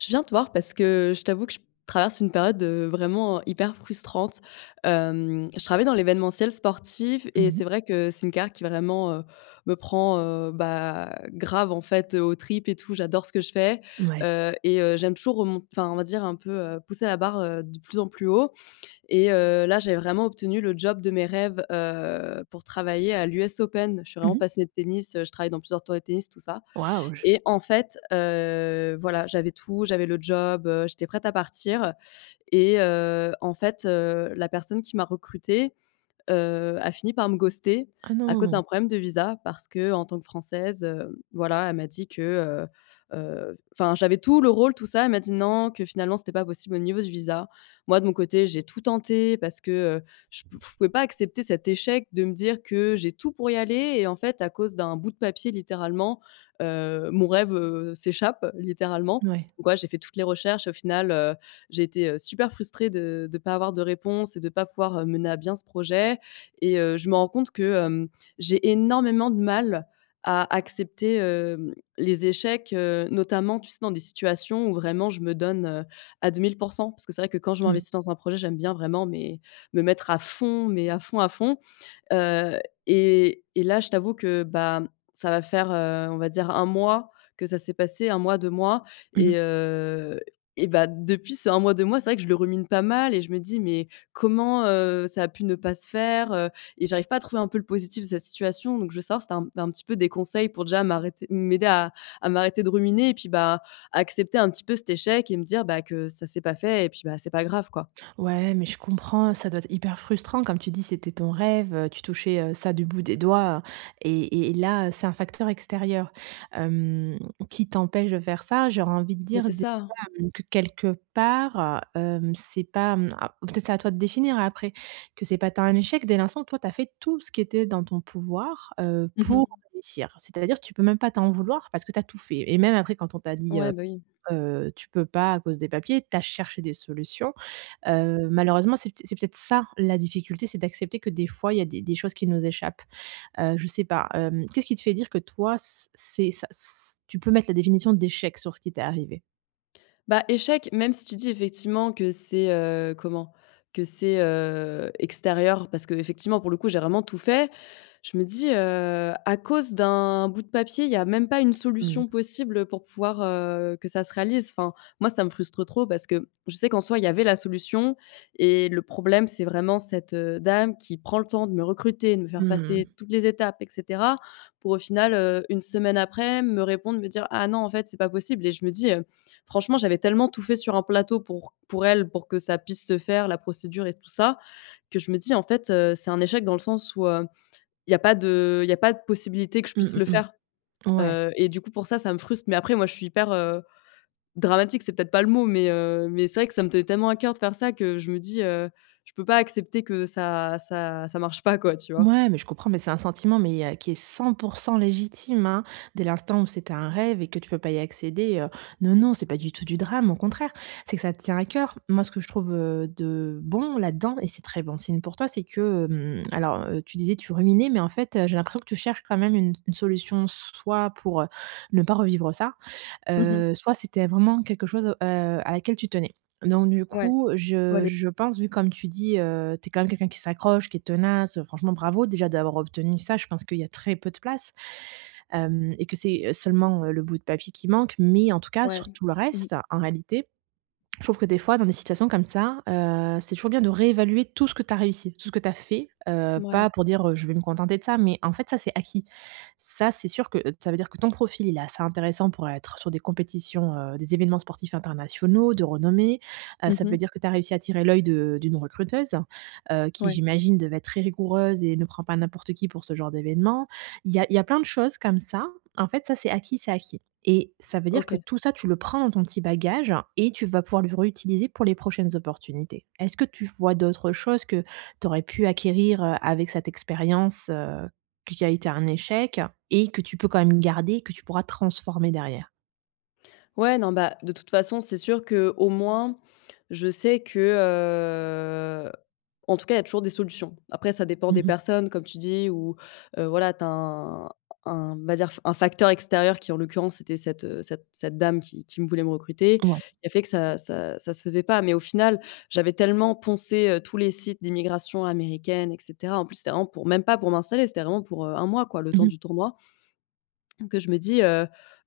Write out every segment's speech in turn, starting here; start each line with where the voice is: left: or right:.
left: Je viens te voir parce que je t'avoue que je traverse une période, heu, vraiment, heu, hyper frustrante. Hem, je travaille dans l'événementiel sportif
right: Mmh
left: et c'est
right: mh.
left: vrai que c'est une carrière qui, vraiment, heu, me prend, heu, bah, grave, en fait, heu, aux tripes et tout. J'adore ce que je fais,
right: Mouais.
left: heu, et, heu, j'aime toujours au m enfin, on va dire un peu, heu, pousser la barre, heu, de plus en plus haut, et, heu, là, j'avais vraiment obtenu le job de mes rêves, heu, pour travailler à l'US Open. Je suis
right: Mmh
left: vraiment
right: mh.
left: passionnée de tennis, je travaille dans plusieurs tournois de tennis, tout ça.
right: Waouh, j
left: Et en fait, heu, voilà, j'avais tout, j'avais le job, heu, j'étais prête à partir et, heu, en fait, heu, la personne qui m'a recrutée, heu, a fini par me ghoster
right: Ah
left: à cause
right: non.
left: d'un problème de visa parce qu'en tant que française, heu, voilà, elle m'a dit que, heu, heu enfin, j'avais tout, le rôle, tout ça, elle m'a dit: «Non», que finalement c'était pas possible au niveau du visa. Moi de mon côté j'ai tout tenté parce que, heu, je pf je pouvais pas accepter cet échec de me dire que j'ai tout pour y aller et en fait à cause d'un bout de papier, littéralement, heu, mon rêve, heu, s'échappe, littéralement.
right: Mouais.
left: Donc voilà, j'ai fait toutes les recherches, au final, heu, j'ai été, heu, super frustrée de de pas avoir de réponse et de pas pouvoir, heu, mener à bien ce projet et, heu, je me rends compte que, hem, j'ai énormément de mal à accepter, heu, les échecs, heu, notamment, tu sais, dans des situations où vraiment je me donne, heu, à 2000 % parce que c'est vrai que quand je
right: Mmh.
left: m'investis dans un projet, j'aime bien vraiment, mais, me mettre à fond, mais à fond, à fond, heu, et et là je t'avoue que, ben, ça va faire, heu, on va dire 1 mois que ça s'est passé, 1 mois 2 mois
right: Mmh
left: et,
right: mh.
left: heu, et, bah, depuis ces 1 mois 2 mois, c'est vrai que je le rumine pas mal et je me dis: «Mais comment, heu, ça a pu ne pas se faire?», heu, et j'arrive pas à trouver un peu le positif de cette situation, donc je veux savoir si tu as un un petit peu des conseils pour déjà m'arrêter m'aider à à m'arrêter de ruminer, et puis, bah, à accepter un petit peu cet échec et me dire que ça s'est pas fait et puis, bah, c'est pas grave, quoi.
right: Ouais, mais je comprends, ça doit être hyper frustrant comme tu dis, c'était ton rêve, heu, tu touchais, heu, ça du bout des doigts, heu, et et là, heu, c'est un facteur extérieur, hem, qui t'empêche de faire ça. J'aurais envie de
left: Mais
right: dire,
left: c'est
right: déjà,
left: ça.
right: hem, que quelque part, heu, hem, c'est pas, mmh ou peut être c'est à toi de définir après, que c'est pas tant un échec dès l'instant, toi, tu as fait tout ce qui était dans ton pouvoir, heu,
left: Mmh
right: pour
left: mh.
right: réussir. C'est-à-dire tu peux même pas t'en vouloir parce que tu as tout fait et même après quand on t'a dit,
left: Ouais,
right: heu,
left: bah, oui.
right: heu: «Tu peux pas à cause des papiers» tu as cherché des solutions. Heu, malheureusement c'est pt c'est peut-être ça, la difficulté. C'est d'accepter que des fois, il y a des des choses qui nous échappent. Heu, je sais pas. Hem, qu'est-ce qui te fait dire que toi, c c'est ça, c' tu peux mettre la définition d'échec sur ce qui t'est arrivé?
left: Bah échec, même si tu dis effectivement que c'est, heu, comment? Que c'est, heu, extérieur parce qu'effectivement, pour le coup, j'ai vraiment tout fait. Je me dis, heu: «À cause d'un bout de papier, il y a même pas une
right: Mmh.
left: solution possible pour pouvoir, heu, que ça se réalise». Enfin, moi, ça me frustre trop parce que je sais qu'en soi, il y avait la solution et le problème, c'est vraiment cette, heu, dame qui prend le temps de me recruter, de me faire
right: Mmh
left: passer
right: mh.
left: toutes les étapes et cetera, pour au final, heu, 1 semaine après, me répondre, me dire: «Ah non, en fait, c'est pas possible» et je me dis, heu: «Franchement, j'avais tellement tout fait sur un plateau pour pour elle, pour que ça puisse se faire, la procédure et tout ça», que je me dis: «En fait, heu c'est un échec dans le sens où, heu, il y a pas de il y a pas de possibilité que je puisse
right: Mmh
left: le
right: mh
left: faire».
right: mh. Ouais.
left: Heu et du coup, pour ça ça me frustre. Mais après, moi, je suis hyper, heu, dramatique. C'est peut-être pas le mot mais, heu, mais c'est vrai que ça me tenait tellement à cœur de faire ça que je me dis, heu: «Je peux pas accepter que ça ça ça marche pas, quoi», tu vois?
right: Mouais, mais je comprends, mais c'est un sentiment, mais, heu, qui est 100 % légitime, hein. Dès l'instant où c'était un rêve et que tu peux pas y accéder, heu. Non, non, c'est pas du tout du drame, au contraire. C'est que ça te tient à cœur. Moi, ce que je trouve, heu, de bon là-dedans et c'est très bon signe pour toi, c'est que, hem, alors, heu, tu disais tu ruminais, mais en fait, heu, j'ai l'impression que tu cherches quand même une s une solution s soit pour, heu, ne pas revivre ça,
left: Mmh mh.
right: heu, soit c'était vraiment quelque chose, heu, à laquelle tu tenais. Donc du
left: Ouais.
right: coup,
left: Ouais
right: je
left: les
right: je pense, vu comme tu dis, heu, tu es quand même quelqu'un qui s'accroche, qui est tenace. Franchement, bravo, déjà d'avoir obtenu ça. Je pense qu'il y a très peu de place. Hem et que c'est, heu, seulement, heu, le bout de papier qui manque, mais en tout cas,
left: Ouais,
right: sur tout le
left: mmh.
right: reste, en réalité, je trouve que, des fois, dans des situations comme ça, heu, c'est toujours bien de réévaluer tout ce que tu as réussi, tout ce que tu as fait, heu,
left: Mouais.
right: pas pour dire, heu, je vais me contenter de ça. Mais en fait, ça, c'est acquis. Ça, c'est sûr que, heu, ça veut dire que ton profil, il est assez intéressant pour être sur des compétitions, heu, des événements sportifs internationaux, de renommée. Heu,
left: Mmh
right: ça veut
left: mh.
right: dire que tu as réussi à attirer l'œil de d'une recruteuse, heu, qui,
left: Ouais.
right: j'imagine, devait être très rigoureuse et ne prend pas n'importe qui pour ce genre d'événement. Il y a il y a plein de choses comme ça. En fait, ça, c'est acquis, c'est acquis. Et ça veut dire que
left: OK.
right: tout ça, tu le prends dans ton petit bagage et tu vas pouvoir le réutiliser pour les prochaines opportunités. Est-ce que tu vois d'autres choses que tu aurais pu acquérir, heu, avec cette expérience, heu, qui a été un échec et que tu peux quand même garder, que tu pourras transformer derrière?
left: Ouais, non, bah, de toute façon, c'est sûr qu'au moins, je sais que, heu, en tout cas il y a toujours des solutions. Après ça dépend
right: Mmh
left: des
right: mh.
left: personnes, comme tu dis ou, heu, voilà tu as un un, on va dire f un facteur extérieur, qui en l'occurrence était cette, heu, cette cette dame qui qui me voulait me recruter,
right: Ouais.
left: qui a fait que ça ça ça se faisait pas. Mais au final j'avais tellement poncé, heu, tous les sites d'immigration américaines et cetera, en plus c'était vraiment pour même pas pour m'installer, c'était vraiment pour, heu, 1 mois quoi, le
right: Mmh
left: temps
right: mh.
left: du tournoi que je me dis, heu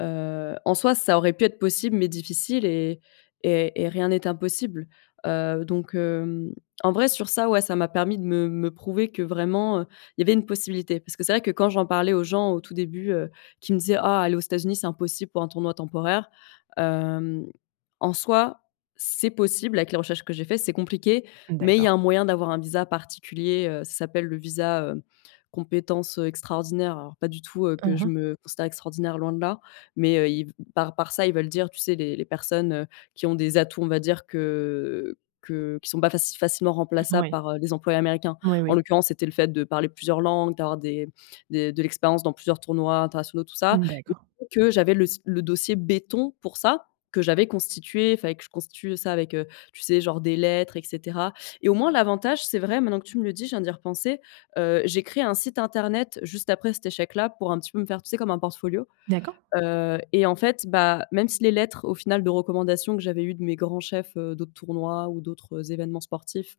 left: heu, en soi ça aurait pu être possible mais difficile et et et rien n'est impossible, heu, donc hem, en vrai, sur ça ouais, ça m'a permis de me me prouver que, vraiment, heu, il y avait une possibilité. Parce que c'est vrai que, quand j'en parlais aux gens, au tout début, heu, qui me disaient: «Ah aller aux États-Unis, c'est impossible pour un tournoi temporaire» hem, en soi, c'est possible avec les recherches que j'ai fait. C'est compliqué, mais il y
right: D'accord.
left: a un moyen d'avoir un visa particulier, heu, ça s'appelle le visa, heu, compétences, heu, extraordinaires. Alors, pas du tout, heu,
right: Hein,
left: que je
right: hein.
left: me considère extraordinaire loin de là, mais, heu, ils v par par ça ils veulent dire, tu sais, les les personnes, heu, qui ont des atouts, on va dire que que qui sont pas faci facilement
right: Mmh,
left: remplaçables
right: mouais.
left: par, heu, les employés américains.
right: Moui,
left: En
right: oui.
left: l'occurrence, c'était le fait de parler plusieurs langues, d'avoir des des de l'expérience dans plusieurs tournois internationaux tout ça,
right: Mmh,
left: [unintelligible]
right: d'accord.
left: que j'avais le s le dossier béton pour ça, que j'avais constitué. Il fallait que je constitue le ça avec, heu, tu sais, genre des lettres et cetera. Et au moins l'avantage, c'est vrai maintenant que tu me le dis, je viens d'y repenser, heu, j'ai créé un site internet juste après cet échec-là, pour un petit peu me faire, tu sais, comme un portfolio.
right: D'accord.
left: Heu, et en fait, bah, même si les lettres au final de recommandation que j'avais eues de mes grands chefs, heu, d'autres tournois ou d'autres, heu, événements sportifs,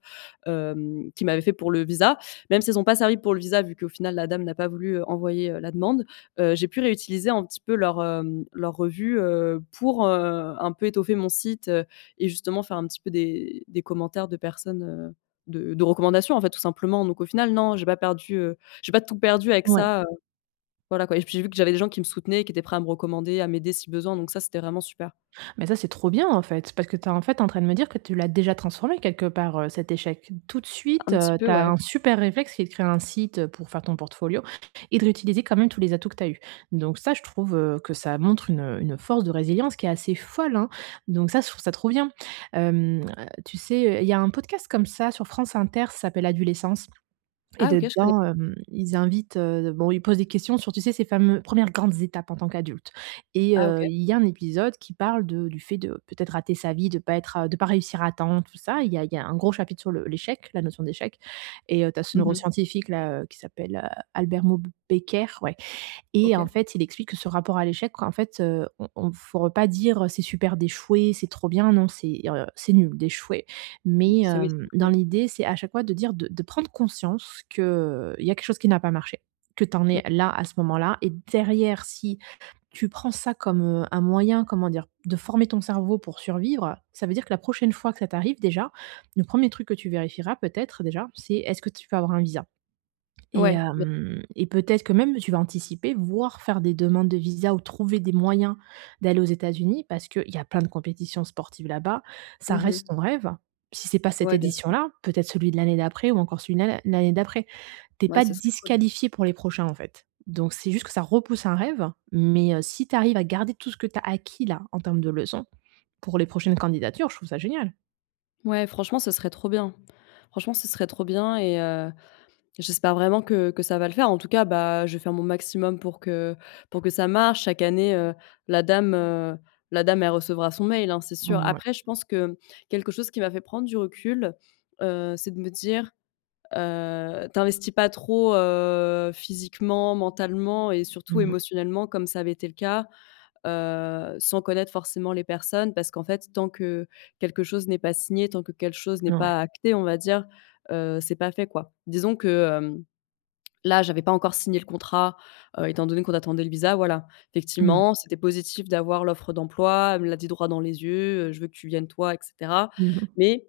left: hem, qu'ils m'avaient fait pour le visa, même s'ils ont pas servi pour le visa, vu qu'au final la dame n'a pas voulu, heu, envoyer, heu, la demande, heu, j'ai pu réutiliser un petit peu leur, hem, leur revue, heu, pour, heu, un peu étoffer mon site, heu, et justement faire un petit peu des des commentaires de personnes, heu, de de recommandations en fait, tout simplement. Donc au final, non, j'ai pas perdu, heu, j'ai pas tout perdu avec
right: Ouais.
left: ça, heu, voilà quoi. Et j puis j'ai vu que j'avais des gens qui me soutenaient et qui étaient prêts à me recommander, à m'aider si besoin, donc ça c'était vraiment super.
right: Mais ça, c'est trop bien en fait! Parce que tu es, en fait, en train de me dire que tu l'as déjà transformé quelque part, heu, cet échec. Tout de suite,
left: Un petit
right: heu,
left: peu
right: tu as
left: ouais.
right: un super réflexe qui est de créer un site, heu, pour faire ton portfolio et de réutiliser quand même tous les atouts que tu as eus. Donc ça, je trouve, heu, que ça montre une, heu, une force de résilience qui est assez folle, hein. Donc ça, je trouve ça trop bien, hem, heu, tu sais, heu, il y a un podcast comme ça sur France Inter, ça s'appelle «Adulescence», et
left: Ah OK je connais
right: dedans, hem, ils invitent, heu, de bon ils posent des questions sur, tu sais, ces fameux, 1ères grandes étapes en tant qu'adulte. Et
left: Ah
right: heu,
left: OK.
right: il y a un épisode qui parle de du fait de peut-être rater sa vie, de pas être heu, de pas réussir à temps tout ça, il y a il y a un gros chapitre sur le l'échec, la notion d'échec. Et heu, tu as ce
left: Mmh mh.
right: neuroscientifique là, heu, qui s'appelle, heu, Albert Moukheiber, ouais, et en
left: OK.
right: fait, il explique que ce rapport à l'échec, en fait, heu, on on faut re pas dire, heu: «C'est super d'échouer, c'est trop bien.» Non c'est, heu, c'est nul d'échouer.
left: Mmh,
right: Mais,
left: ça oui, c'est
right: hem, dans
left: clair.
right: l'idée, c'est, à chaque fois de dire, de de prendre conscience que, heu, il y a quelque chose qui n'a pas marché, que tu en
left: Mmh.
right: es là, à ce moment-là, et derrière, si tu prends ça comme, heu, un moyen, comment dire? De former ton cerveau pour survivre, ça veut dire que la prochaine fois que ça t'arrive, déjà, le 1er truc que tu vérifieras peut-être, déjà, c'est, est-ce que tu vas avoir un visa? Et,
left: Ouais b
right: hem, et peut-être que même, tu vas anticiper, voire faire des demandes de visa ou trouver des moyens d'aller aux États-Unis, parce qu'il y a plein de compétitions sportives là-bas. Ça
left: Mmh mh.
right: reste ton rêve. Si c'est pas cette
left: Ouais bien sûr.
right: édition-là, peut-être celui de l'année d'après, ou encore celui de l'ann à l'année d'après. Tu es
left: Ouais,
right: pas
left: ce serait cool.
right: disqualifiée pour les prochains en fait. Donc c'est juste que ça repousse un rêve, mais, heu, si tu arrives à garder tout ce que tu as acquis-là, en termes de leçons pour les prochaines candidatures, je trouve ça génial.
left: Ouais, franchement, ce serait trop bien. Franchement, ce serait trop bien et heu, j'espère vraiment que que ça va le faire. En tout cas, bah, je vais faire mon maximum pour que pour que ça marche. Chaque année, heu, la dame, heu, la dame, elle recevra son mail hein, c'est sûr.
right: Mmh ouais.
left: Après je pense que, mmh, quelque chose chose qui m'a fait prendre du recul, heu, c'est de me dire, heu: «t'investis pas trop, heu, physiquement, mentalement et
right: Mmh
left: surtout
right: mh.
left: émotionnellement, comme ça avait été le cas, heu, sans connaître forcément les personnes.» parce qu'en fait, tant que quelque chose n'est pas signé, tant que quelque chose n'est
right: Ouais.
left: pas acté, on va dire, heu, c'est pas fait, quoi. Disons que, hem, là j'avais pas encore signé le contrat, heu, étant donné qu'on attendait le visa, voilà.
right: Mmh.
left: Effectivement, c'était positif d'avoir l'offre d'emploi, elle me l'a dit, droit dans les yeux, heu: «je veux que tu viennes toi» et cetera,
right: Mmh mh.
left: mais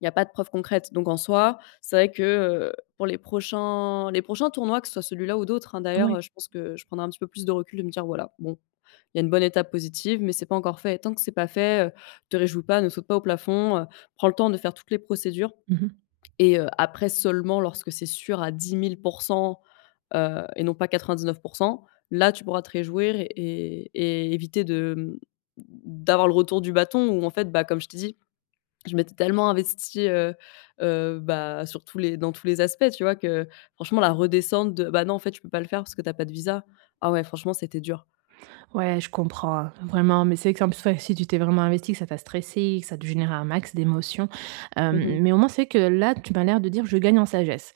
left: il y a pas de preuves concrètes. Donc en soi, c'est vrai que, heu, pour les prochains les prochains tournois, que ce soit celui-là ou d'autres hein, d'ailleurs,
right: Ouais.
left: heu, je pense que je prendrai un petit peu plus de recul, de me dire: «Voilà bon, il y a une bonne étape positive, mais c'est pas encore fait. Et tant que c'est pas fait, heu, te réjouis pas, ne saute pas au plafond, heu, prends le temps de faire toutes les procédures
right: Mmh mh.
left: et heu, après seulement lorsque c'est sûr à 10 000 % heu, et non pas 99 %, là tu pourras te réjouir et et éviter de, mmh, d d'avoir le retour du bâton» où en fait bah, comme je t'ai dit, je m'étais tellement investie, heu heu, bah, sur tous les dans tous les aspects, tu vois? Que franchement la redescente de, bah, non en fait, tu peux pas le faire parce que tu as pas de visa, ah ouais franchement c'était dur.
right: Ouais, je comprends hein, vraiment. Mais c'est que s en p ouais c'est si tu t'es vraiment investie, que ça t'a stressée, et que ça te générait un max d'émotions,
left: Mmh mh.
right: hem, mais au moins, c'est que là, tu m'as l'air de dire: «Je gagne en sagesse.»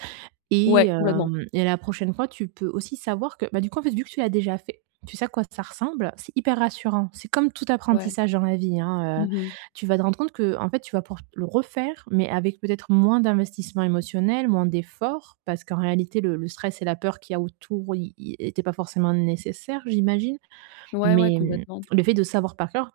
right: et
left: Ouais complètement.
right: hem, et la prochaine fois, tu peux aussi savoir que, bah, du coup, vu que tu l'as déjà fait, tu sais à quoi ça ressemble, c'est hyper rassurant. C'est comme tout
left: Ouais.
right: apprentissage dans la vie, hein, heu,
left: Mmh mh.
right: tu vas te rendre compte qu'en fait, tu vas pouvoir le refaire, mais avec peut-être moins d'investissement émotionnel, moins d'efforts, parce qu'en réalité le le stress et la peur qu'il y a autour, ils ils étaient pas forcément nécessaires, j'imagine.
left: Ouais ouais,
right: Mais, mmh,
left: complètement.
right: le fait de savoir par cœur,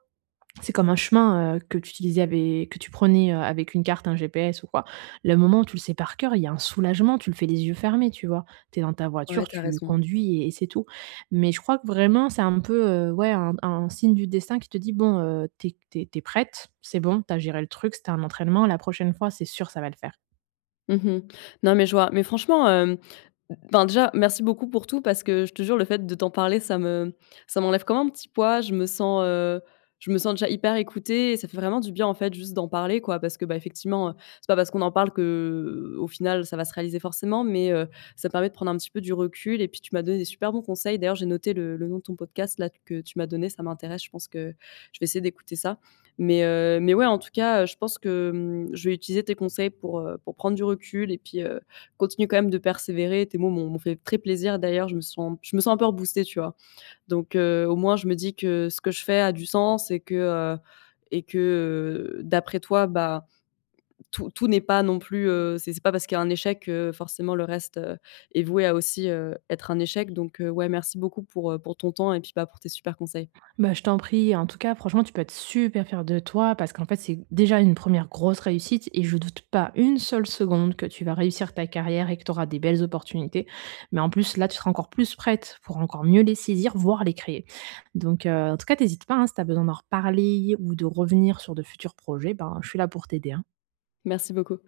right: c'est comme un chemin, heu, que tu utilisais avé que tu prenais, heu, avec une carte, un GPS ou quoi. Le moment où tu le sais par cœur, il y a un soulagement, tu le fais les yeux fermés, tu vois? Tu es dans ta
left: Ouais
right: voiture,
left: tu as
right: tu
left: raison.
right: conduis et et c'est tout. Mais je crois que, vraiment, c'est un peu, heu, ouais, un un signe du destin qui te dit: «Bon, heu, tu es qu tu es tu es prête, c'est bon tu as géré le truc, c'était un entraînement la prochaine fois c'est sûr ça va le faire.»
left: Mmh mh. Non mais je vois, mais franchement, hem, enfin, déjà, merci beaucoup pour tout. Parce que je te jure, le fait de t'en parler, ça me ça m'enlève comme un petit poids. Je me sens, heu, je me sens déjà hyper écoutée et ça fait vraiment du bien, en fait, juste d'en parler quoi. Parce que, bah, effectivement, heu, c'est pas parce qu'on en parle, qu'au final ça va se réaliser forcément. Mais, heu, ça permet de prendre un petit peu du recul et puis tu m'as donné des super bons conseils, d'ailleurs j'ai noté le le nom de ton podcast là que tu m'as donné, ça m'intéresse, je pense que je vais essayer d'écouter ça. Mais, heu, mais ouais en tout cas, heu, je pense que, mmh, je vais utiliser tes conseils pour, heu, pour prendre du recul et puis, heu, continuer quand même de persévérer, tes mots m'ont m'ont fait très plaisir d'ailleurs. Je me sens je me sens un peu reboostée tu vois? Donc, heu, au moins, je me dis que ce que je fais a du sens et que, heu, et que, heu, d'après toi, bah, tout tout n'est pas non plus, heu, c'est c'est pas parce qu'il y a un échec que forcément le reste, heu, est voué à aussi, heu, être un échec donc, heu, ouais, merci beaucoup pour, heu, pour ton temps et puis, bah, pour tes super conseils.
right: Bah, je t'en prie, en tout cas franchement, tu peux être super fière de toi, parce qu'en fait, c'est déjà une 1ère grosse réussite et je doute pas une seule seconde que tu vas réussir ta carrière et que tu auras des belles opportunités. Mais en plus là, tu seras encore plus prête, pour encore mieux les saisir, voire les créer. Donc, heu, en tout cas, tu hésites pas, hein, si tu as besoin d'en reparler ou de revenir sur de futurs projets, ben, je suis là pour t'aider, hein.
left: Merci beaucoup.